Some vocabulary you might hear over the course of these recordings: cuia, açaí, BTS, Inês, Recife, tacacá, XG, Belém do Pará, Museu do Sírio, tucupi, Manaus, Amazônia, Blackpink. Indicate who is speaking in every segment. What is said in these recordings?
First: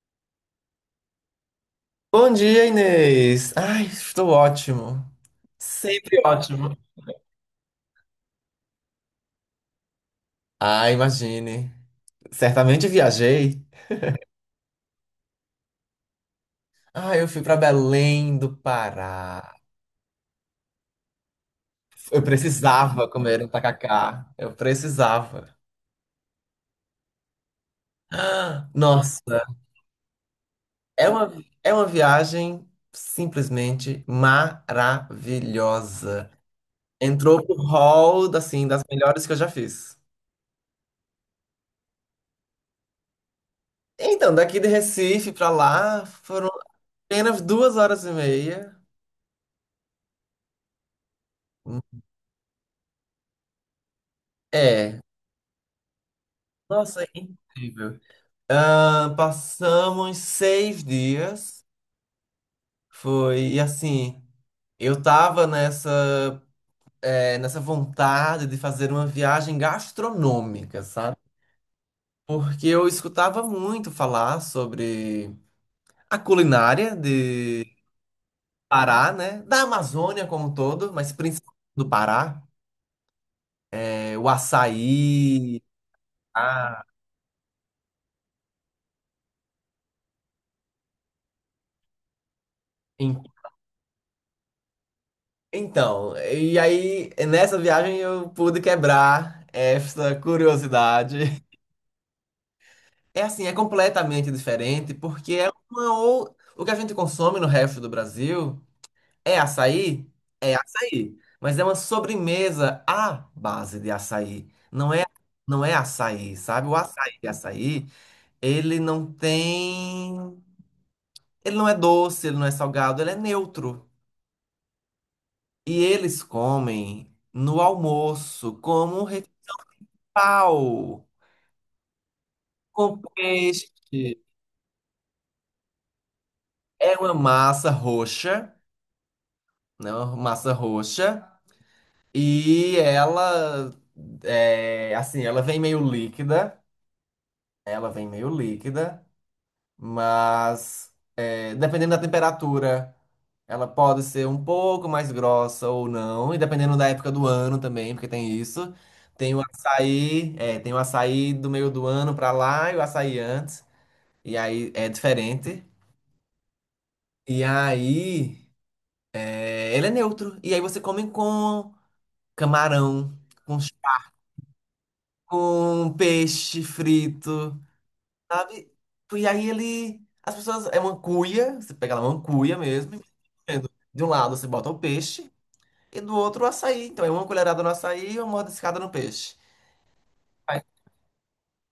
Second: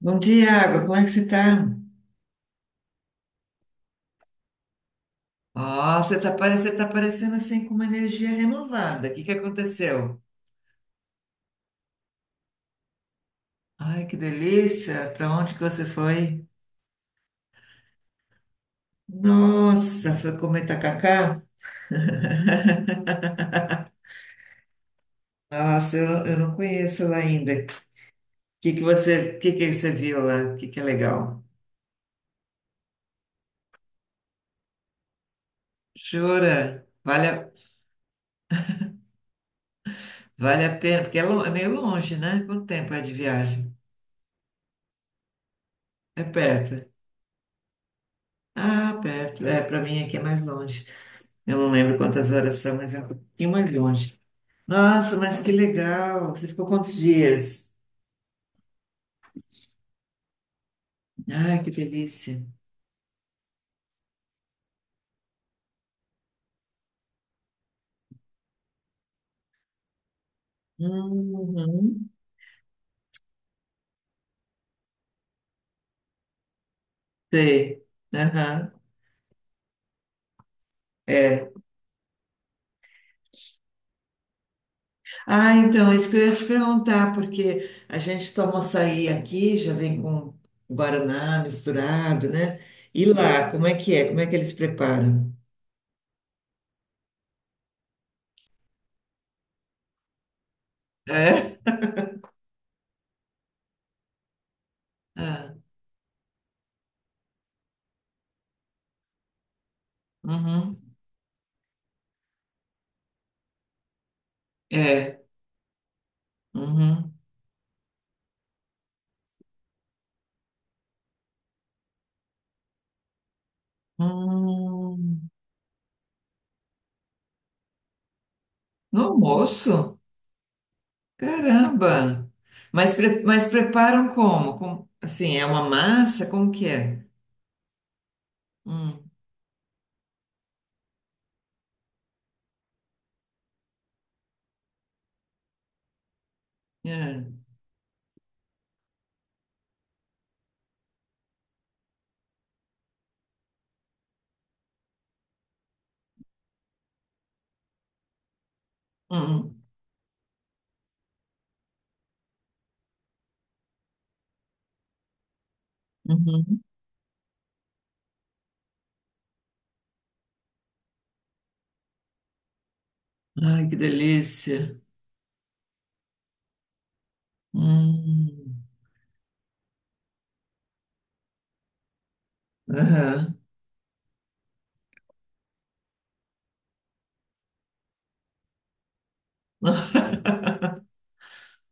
Speaker 1: Bom dia, Água. Como é que você tá?
Speaker 2: Bom dia, Inês. Ai, estou ótimo.
Speaker 1: Ó,
Speaker 2: Sempre ótimo.
Speaker 1: você tá parecendo assim com uma energia renovada. O que que aconteceu?
Speaker 2: Ah, imagine. Certamente viajei.
Speaker 1: Ai, que delícia! Pra onde que você foi?
Speaker 2: Ah, eu fui para Belém do Pará.
Speaker 1: Nossa, foi comer tacacá?
Speaker 2: Eu precisava comer um tacacá. Eu precisava.
Speaker 1: Nossa, eu não conheço lá ainda. O
Speaker 2: Ah,
Speaker 1: que que você, o
Speaker 2: nossa,
Speaker 1: que que você viu lá? O que que é
Speaker 2: é uma,
Speaker 1: legal?
Speaker 2: é uma viagem simplesmente maravilhosa.
Speaker 1: Jura? Vale,
Speaker 2: Entrou pro hall, assim, das melhores que eu já fiz.
Speaker 1: vale a pena, porque é, é meio longe, né? Quanto tempo é de viagem?
Speaker 2: Então, daqui de Recife para lá
Speaker 1: É
Speaker 2: foram
Speaker 1: perto.
Speaker 2: apenas 2 horas e meia.
Speaker 1: Ah, perto. É, pra mim aqui é mais longe. Eu não lembro quantas horas são, mas é um pouquinho mais longe.
Speaker 2: É,
Speaker 1: Nossa, mas que legal! Você ficou quantos
Speaker 2: nossa,
Speaker 1: dias?
Speaker 2: incrível. Ah, passamos seis
Speaker 1: Ai,
Speaker 2: dias.
Speaker 1: que delícia!
Speaker 2: Foi, e assim, eu tava nessa vontade de fazer uma viagem gastronômica, sabe?
Speaker 1: Uhum.
Speaker 2: Porque eu escutava muito falar sobre a culinária de
Speaker 1: Sei. Aham.
Speaker 2: Pará, né? Da Amazônia como um todo, mas
Speaker 1: É.
Speaker 2: principalmente do Pará. O
Speaker 1: Ah,
Speaker 2: açaí,
Speaker 1: então, é isso que eu ia te
Speaker 2: a
Speaker 1: perguntar, porque a gente toma açaí aqui, já vem com guaraná misturado, né? E lá, como é que é? Como é que eles preparam?
Speaker 2: então, e aí nessa viagem eu pude quebrar essa curiosidade.
Speaker 1: É?
Speaker 2: É assim, é completamente diferente porque é
Speaker 1: Ah,
Speaker 2: uma ou, o que a gente consome no resto do Brasil é açaí, é
Speaker 1: uhum.
Speaker 2: açaí, mas é uma sobremesa à base de açaí. Não é
Speaker 1: É.
Speaker 2: não é açaí, sabe? O açaí
Speaker 1: Uhum.
Speaker 2: de açaí, ele não tem, ele não é doce, ele não é salgado, ele é neutro.
Speaker 1: Hum.
Speaker 2: E eles comem no almoço
Speaker 1: No
Speaker 2: como refeição
Speaker 1: almoço?
Speaker 2: principal,
Speaker 1: Caramba! Mas,
Speaker 2: com
Speaker 1: mas preparam
Speaker 2: peixe.
Speaker 1: como? Assim, é uma massa? Como que
Speaker 2: É
Speaker 1: é?
Speaker 2: uma massa roxa,
Speaker 1: Hum,
Speaker 2: né? Uma massa roxa. E ela, assim, ela vem meio líquida.
Speaker 1: é.
Speaker 2: Ela vem meio líquida, mas, dependendo da temperatura, ela pode ser um pouco mais grossa ou não, e dependendo da época do ano também, porque tem isso. Tem o
Speaker 1: Hum,
Speaker 2: açaí, é, tem o açaí do meio do ano pra lá e o açaí antes, e aí é diferente.
Speaker 1: hum, uhum.
Speaker 2: E aí, ele é neutro. E aí você come com camarão, com,
Speaker 1: Ai,
Speaker 2: ch-
Speaker 1: que delícia!
Speaker 2: com peixe frito,
Speaker 1: Hum,
Speaker 2: sabe? E aí as pessoas, é uma cuia, você pega lá uma cuia mesmo, e vai
Speaker 1: aham,
Speaker 2: comendo. De um lado você bota o peixe, e do outro, o açaí. Então, é uma colherada no açaí e uma mordiscada no peixe. Aí,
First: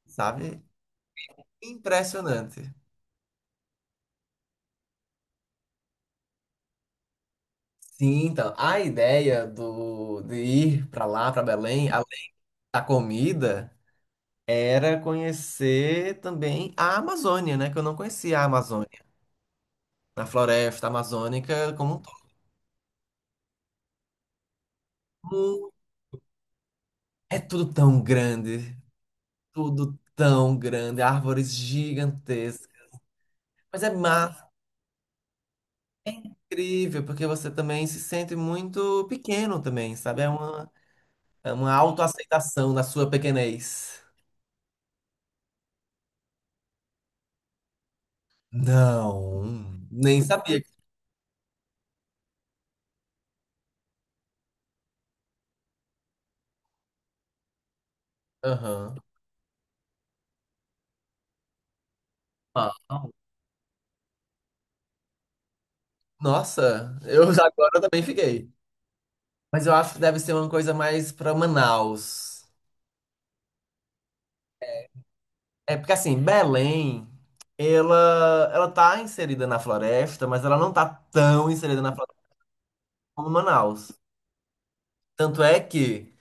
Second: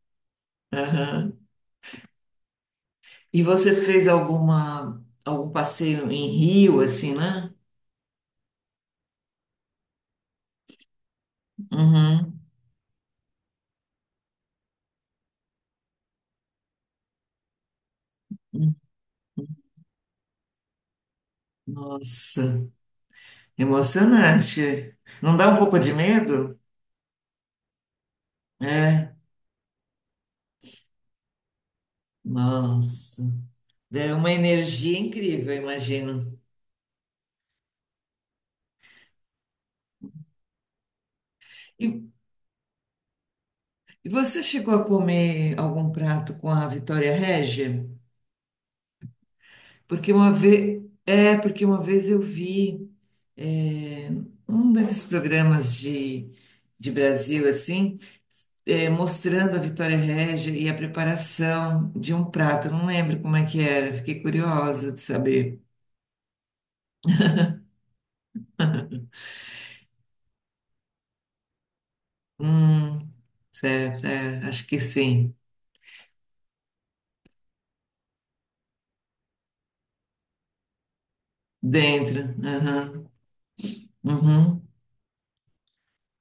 Speaker 2: sabe?
Speaker 1: aham.
Speaker 2: Impressionante.
Speaker 1: E você fez alguma, algum passeio em Rio, assim, né?
Speaker 2: Sim, então, a ideia de ir para lá, para Belém, além
Speaker 1: Uhum.
Speaker 2: da comida, era conhecer também a Amazônia, né? Que eu não conhecia a Amazônia. A floresta amazônica como um todo.
Speaker 1: Nossa, emocionante. Não dá um
Speaker 2: Hum,
Speaker 1: pouco de medo?
Speaker 2: É
Speaker 1: É,
Speaker 2: tudo tão grande, árvores gigantescas.
Speaker 1: nossa.
Speaker 2: Mas é
Speaker 1: Deu uma
Speaker 2: massa,
Speaker 1: energia incrível, eu imagino.
Speaker 2: incrível, porque você também se sente muito pequeno também, sabe? É uma
Speaker 1: E,
Speaker 2: autoaceitação na sua pequenez.
Speaker 1: E você chegou a comer algum prato com a Vitória Régia?
Speaker 2: Não.
Speaker 1: Porque
Speaker 2: Nem
Speaker 1: uma
Speaker 2: sabia.
Speaker 1: vez, é, porque uma vez eu vi é, um desses programas de Brasil assim, é,
Speaker 2: Aham.
Speaker 1: mostrando a Vitória Régia e a preparação de um prato. Eu não
Speaker 2: Não.
Speaker 1: lembro como é que era, fiquei curiosa de saber.
Speaker 2: Nossa, eu já agora também fiquei. Mas eu acho que deve ser uma coisa mais pra Manaus.
Speaker 1: Hum, certo, é, acho que sim.
Speaker 2: É porque assim, Belém, ela tá inserida na floresta, mas ela não tá tão inserida na floresta
Speaker 1: Dentro, aham,
Speaker 2: como Manaus.
Speaker 1: uhum.
Speaker 2: Tanto é que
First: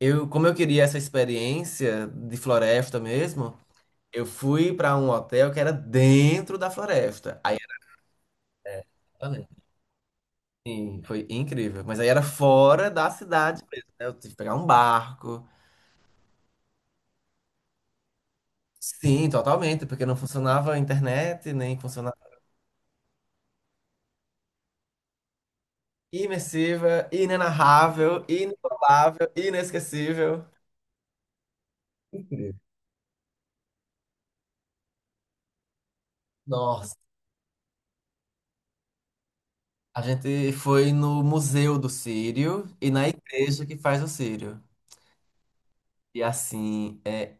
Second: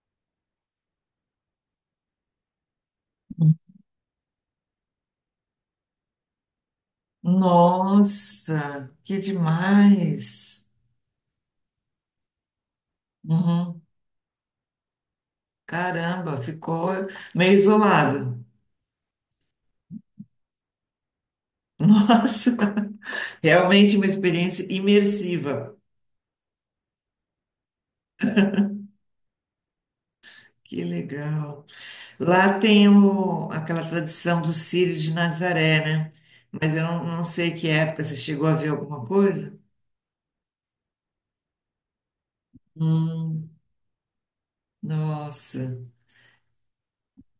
Speaker 2: eu, como eu queria essa experiência de floresta mesmo, eu fui pra um hotel que era dentro da floresta. Aí.
Speaker 1: Nossa, que demais!
Speaker 2: Sim, foi incrível. Mas aí era fora da cidade
Speaker 1: Uhum.
Speaker 2: mesmo, né? Eu tive que pegar um barco.
Speaker 1: Caramba, ficou meio isolado.
Speaker 2: Sim, totalmente, porque não funcionava a internet, nem funcionava.
Speaker 1: Nossa, realmente uma experiência imersiva.
Speaker 2: Imersiva, inenarrável, inigualável, inesquecível.
Speaker 1: Que legal.
Speaker 2: Incrível.
Speaker 1: Lá tem o, aquela tradição do Círio de Nazaré, né? Mas eu
Speaker 2: Nossa,
Speaker 1: não, não sei que época você chegou a ver alguma coisa.
Speaker 2: a gente foi no Museu do Sírio e na
Speaker 1: Hum,
Speaker 2: igreja que faz o Sírio.
Speaker 1: nossa,
Speaker 2: E assim, é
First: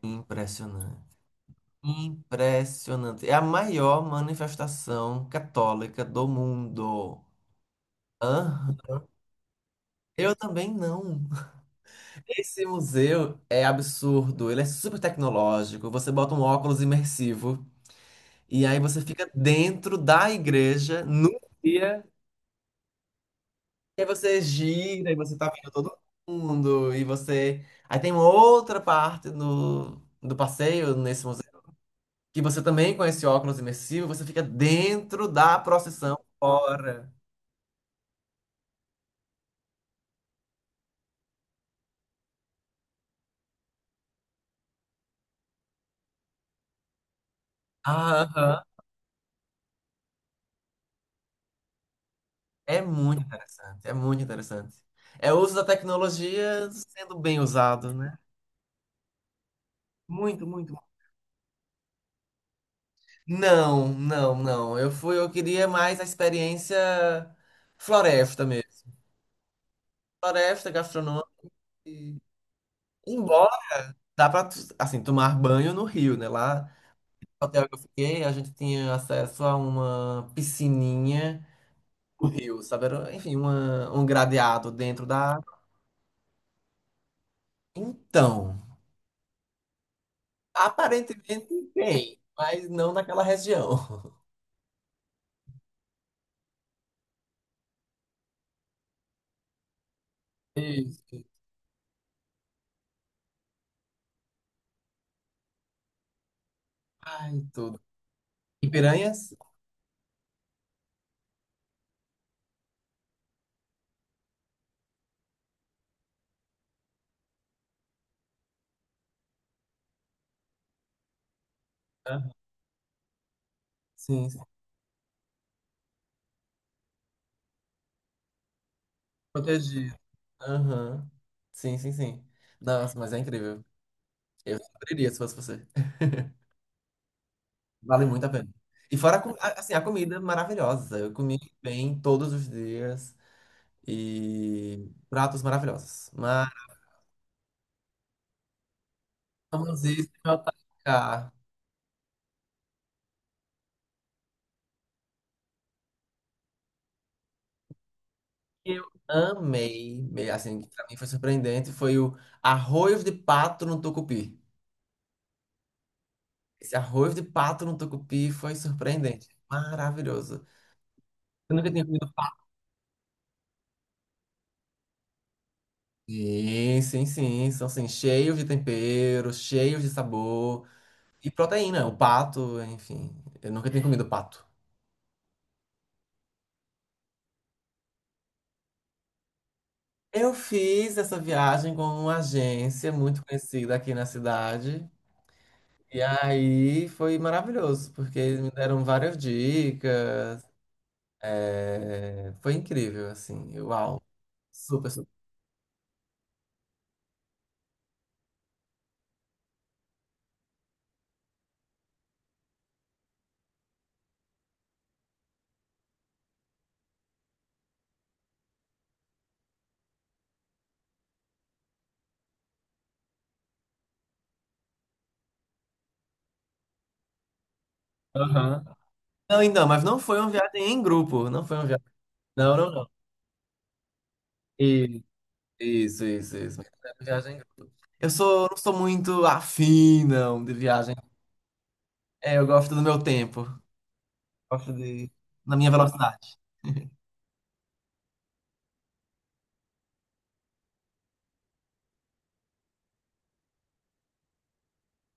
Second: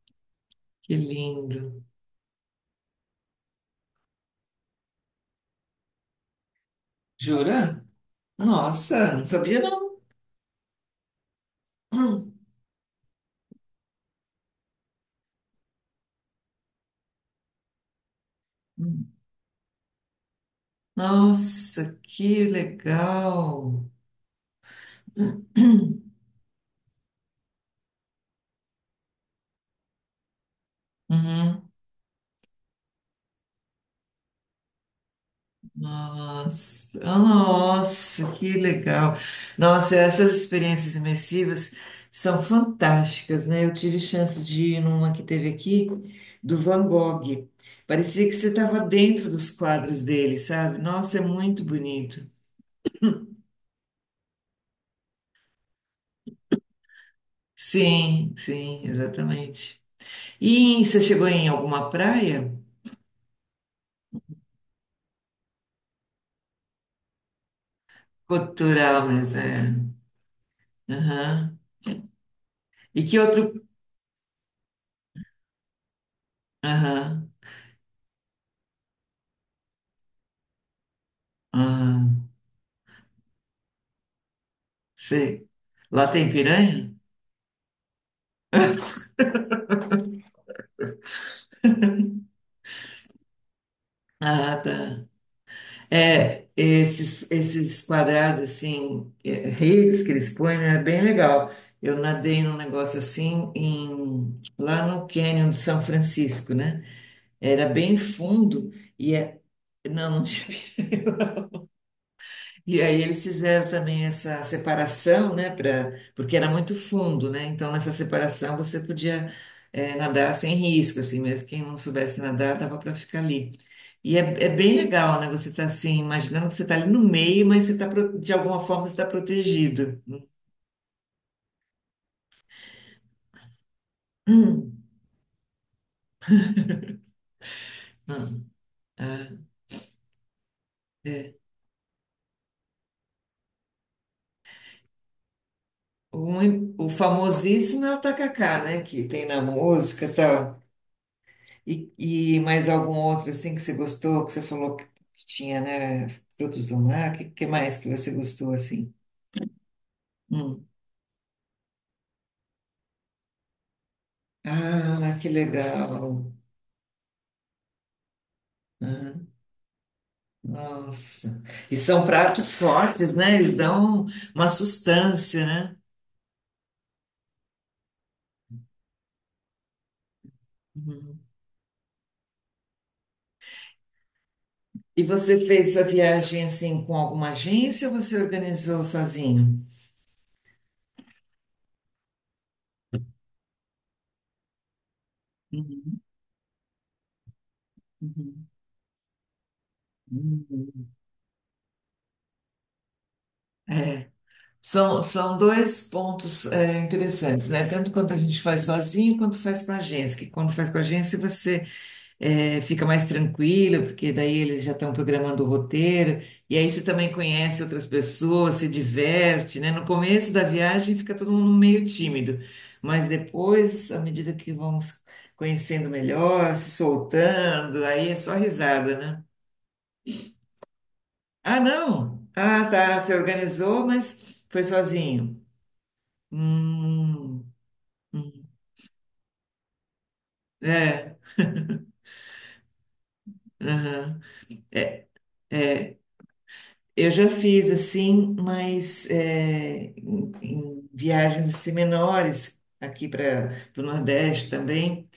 Speaker 1: que
Speaker 2: impressionante.
Speaker 1: lindo.
Speaker 2: Impressionante. É a maior manifestação católica do mundo.
Speaker 1: Jura?
Speaker 2: Aham.
Speaker 1: Nossa, não sabia não.
Speaker 2: Eu também não.
Speaker 1: Hum.
Speaker 2: Esse museu é absurdo, ele é super tecnológico. Você bota um óculos imersivo e aí você fica dentro da igreja num
Speaker 1: Nossa,
Speaker 2: dia.
Speaker 1: que legal.
Speaker 2: E aí você gira e você tá vendo todo mundo e você. Aí tem uma outra parte do passeio nesse museu
Speaker 1: Uhum.
Speaker 2: que você também com esse óculos imersivo, você fica dentro da procissão
Speaker 1: Nossa,
Speaker 2: fora.
Speaker 1: oh, nossa, que legal. Nossa, essas experiências imersivas são fantásticas, né? Eu tive chance de ir numa que teve aqui, do Van Gogh. Parecia que você
Speaker 2: Aham.
Speaker 1: estava dentro dos quadros dele, sabe? Nossa, é muito bonito.
Speaker 2: É muito interessante, é muito interessante. É o uso da tecnologia sendo bem usado, né?
Speaker 1: Sim, sim, exatamente.
Speaker 2: Muito, muito.
Speaker 1: E você chegou em alguma praia?
Speaker 2: Não, não, não. Eu queria mais a experiência floresta mesmo.
Speaker 1: Cultural, mas é.
Speaker 2: Floresta, gastronômica.
Speaker 1: Aham.
Speaker 2: e-
Speaker 1: E que outro.
Speaker 2: Embora dá para assim tomar banho no rio, né? Lá
Speaker 1: Aham.
Speaker 2: no hotel que eu fiquei, a gente tinha acesso a uma piscininha no
Speaker 1: Aham.
Speaker 2: rio, sabe? Era, enfim, um gradeado dentro da
Speaker 1: Sei.
Speaker 2: água.
Speaker 1: Lá tem piranha?
Speaker 2: Então, aparentemente tem, mas não naquela região.
Speaker 1: Ah, tá. É, esses, esses quadrados assim, é, redes que eles põem, né, é bem
Speaker 2: Isso.
Speaker 1: legal. Eu nadei num negócio assim em, lá no Canyon do São Francisco, né?
Speaker 2: Ai,
Speaker 1: Era
Speaker 2: tudo.
Speaker 1: bem
Speaker 2: E
Speaker 1: fundo e
Speaker 2: piranhas?
Speaker 1: é, não, não tinha. E aí eles fizeram também essa separação, né, pra, porque era muito fundo, né? Então nessa separação você podia, nadar sem risco, assim, mesmo quem não soubesse
Speaker 2: Hã?
Speaker 1: nadar dava para ficar ali. E é,
Speaker 2: Sim,
Speaker 1: é bem legal, né? Você tá assim, imaginando que você tá ali no meio, mas você tá, de alguma forma você está
Speaker 2: protegido.
Speaker 1: protegido.
Speaker 2: Aham. Sim, sim, sim. Nossa, mas é incrível. Eu
Speaker 1: Hum.
Speaker 2: abriria se fosse você. Vale muito a pena.
Speaker 1: Hum.
Speaker 2: E fora,
Speaker 1: Ah,
Speaker 2: assim, a comida maravilhosa. Eu comi bem todos os dias e pratos maravilhosos. Mas.
Speaker 1: o famosíssimo é o tacacá, né? Que tem na música e
Speaker 2: Maravilhosíssimo
Speaker 1: tal.
Speaker 2: atacar.
Speaker 1: E, e mais algum outro assim que você gostou, que você falou que tinha, né? Frutos do mar, o que, que mais que você gostou
Speaker 2: Eu
Speaker 1: assim?
Speaker 2: amei, assim,
Speaker 1: Hum.
Speaker 2: que pra mim foi surpreendente, foi o arroz de pato no tucupi.
Speaker 1: Ah, que legal.
Speaker 2: Esse arroz de pato no tucupi foi surpreendente.
Speaker 1: Ah,
Speaker 2: Maravilhoso.
Speaker 1: nossa.
Speaker 2: Eu nunca
Speaker 1: E
Speaker 2: tinha
Speaker 1: são
Speaker 2: comido.
Speaker 1: pratos fortes, né? Eles dão uma sustância, né?
Speaker 2: Sim, sim, sim. São assim, cheios de tempero, cheios de sabor
Speaker 1: Uhum.
Speaker 2: e proteína. O pato, enfim. Eu nunca tinha comido pato.
Speaker 1: E você fez essa viagem assim com alguma agência ou você organizou sozinho?
Speaker 2: Eu fiz essa viagem com uma agência muito conhecida aqui na cidade.
Speaker 1: Uhum,
Speaker 2: E aí foi maravilhoso, porque eles
Speaker 1: uhum,
Speaker 2: me deram várias dicas.
Speaker 1: uhum.
Speaker 2: É, foi incrível, assim. Uau,
Speaker 1: É.
Speaker 2: super,
Speaker 1: São,
Speaker 2: super.
Speaker 1: são dois pontos, é, interessantes, né? Tanto quanto a gente faz sozinho, quanto faz com a agência. Que quando faz com a agência, você, é, fica mais tranquila, porque daí eles já estão programando o roteiro, e aí você também conhece outras pessoas, se diverte, né? No começo da viagem fica todo mundo meio tímido, mas depois, à medida que vão se conhecendo melhor, se soltando, aí é só
Speaker 2: Aham.
Speaker 1: risada, né?
Speaker 2: Não, então, mas não foi uma viagem em grupo. Não foi
Speaker 1: Ah,
Speaker 2: uma viagem.
Speaker 1: não!
Speaker 2: Não,
Speaker 1: Ah,
Speaker 2: não,
Speaker 1: tá, você organizou, mas foi
Speaker 2: não.
Speaker 1: sozinho.
Speaker 2: Isso, isso, isso. Viagem em
Speaker 1: Hum.
Speaker 2: grupo. Não sou muito afim, não, de viagem.
Speaker 1: É,
Speaker 2: É, eu gosto do meu tempo.
Speaker 1: é.
Speaker 2: Gosto de... Na minha velocidade.
Speaker 1: Eu já fiz assim, mas é, em, em viagens assim, menores aqui para o Nordeste também,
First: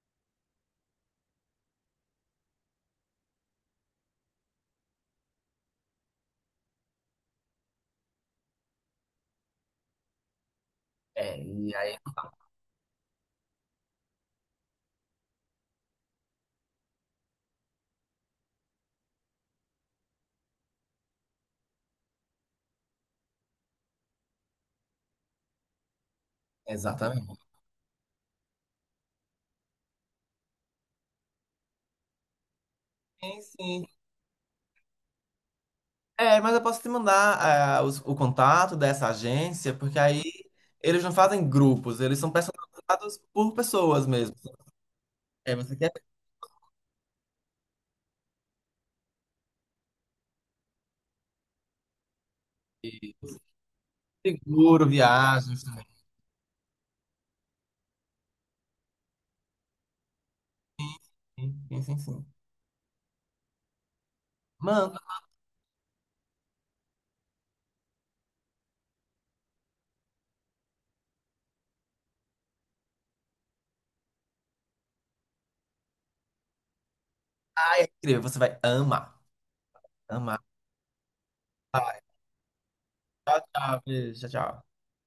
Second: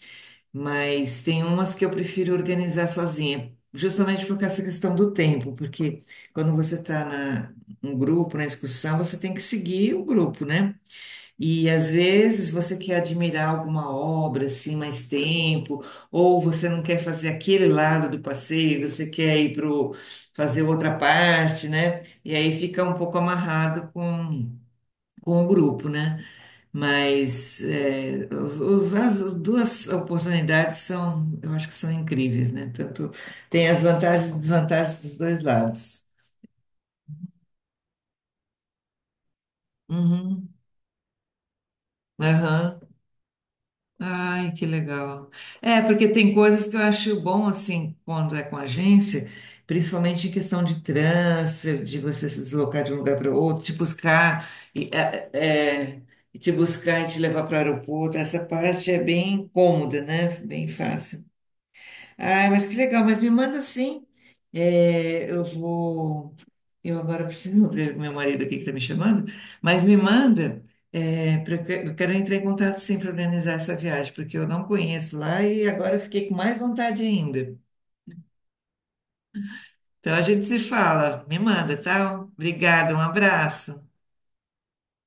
Speaker 1: mas tem umas que eu prefiro organizar sozinha, justamente por causa dessa questão do tempo, porque quando você está na um grupo, na excursão, você tem que seguir o grupo, né?
Speaker 2: É,
Speaker 1: E
Speaker 2: e
Speaker 1: às
Speaker 2: aí...
Speaker 1: vezes você quer admirar alguma obra assim mais tempo, ou você não quer fazer aquele lado do passeio, você quer ir para fazer outra parte, né? E aí fica um pouco amarrado com o grupo, né?
Speaker 2: Exatamente.
Speaker 1: Mas é, as, as duas oportunidades são, eu acho que são incríveis, né? Tanto
Speaker 2: Sim,
Speaker 1: tem as
Speaker 2: sim.
Speaker 1: vantagens e desvantagens dos dois lados.
Speaker 2: É, mas eu posso te mandar o contato dessa agência, porque aí
Speaker 1: Uhum.
Speaker 2: eles não fazem grupos, eles são
Speaker 1: Aham.
Speaker 2: personalizados por pessoas mesmo.
Speaker 1: Ai, que legal.
Speaker 2: É, você
Speaker 1: É,
Speaker 2: quer
Speaker 1: porque tem coisas que eu acho bom, assim, quando é com agência, principalmente em questão de transfer, de você se deslocar de um lugar para outro, te buscar
Speaker 2: seguro,
Speaker 1: e, é, é,
Speaker 2: viagens também.
Speaker 1: é, e te buscar e te levar para o aeroporto. Essa parte é bem cômoda, né? Bem fácil.
Speaker 2: Sim, sim, sim.
Speaker 1: Ai, mas que legal, mas me manda sim.
Speaker 2: Manda.
Speaker 1: É, eu vou. Eu agora preciso ver com meu marido aqui que está me chamando, mas me manda, é, eu quero entrar em contato sim para organizar essa viagem, porque eu não conheço lá e agora eu fiquei com mais vontade ainda.
Speaker 2: Ai, é incrível, você vai amar.
Speaker 1: Então a
Speaker 2: Amar.
Speaker 1: gente se fala, me manda,
Speaker 2: Tá,
Speaker 1: tá? Obrigada, um
Speaker 2: tchau, tchau.
Speaker 1: abraço.
Speaker 2: Beijo, tchau, tchau.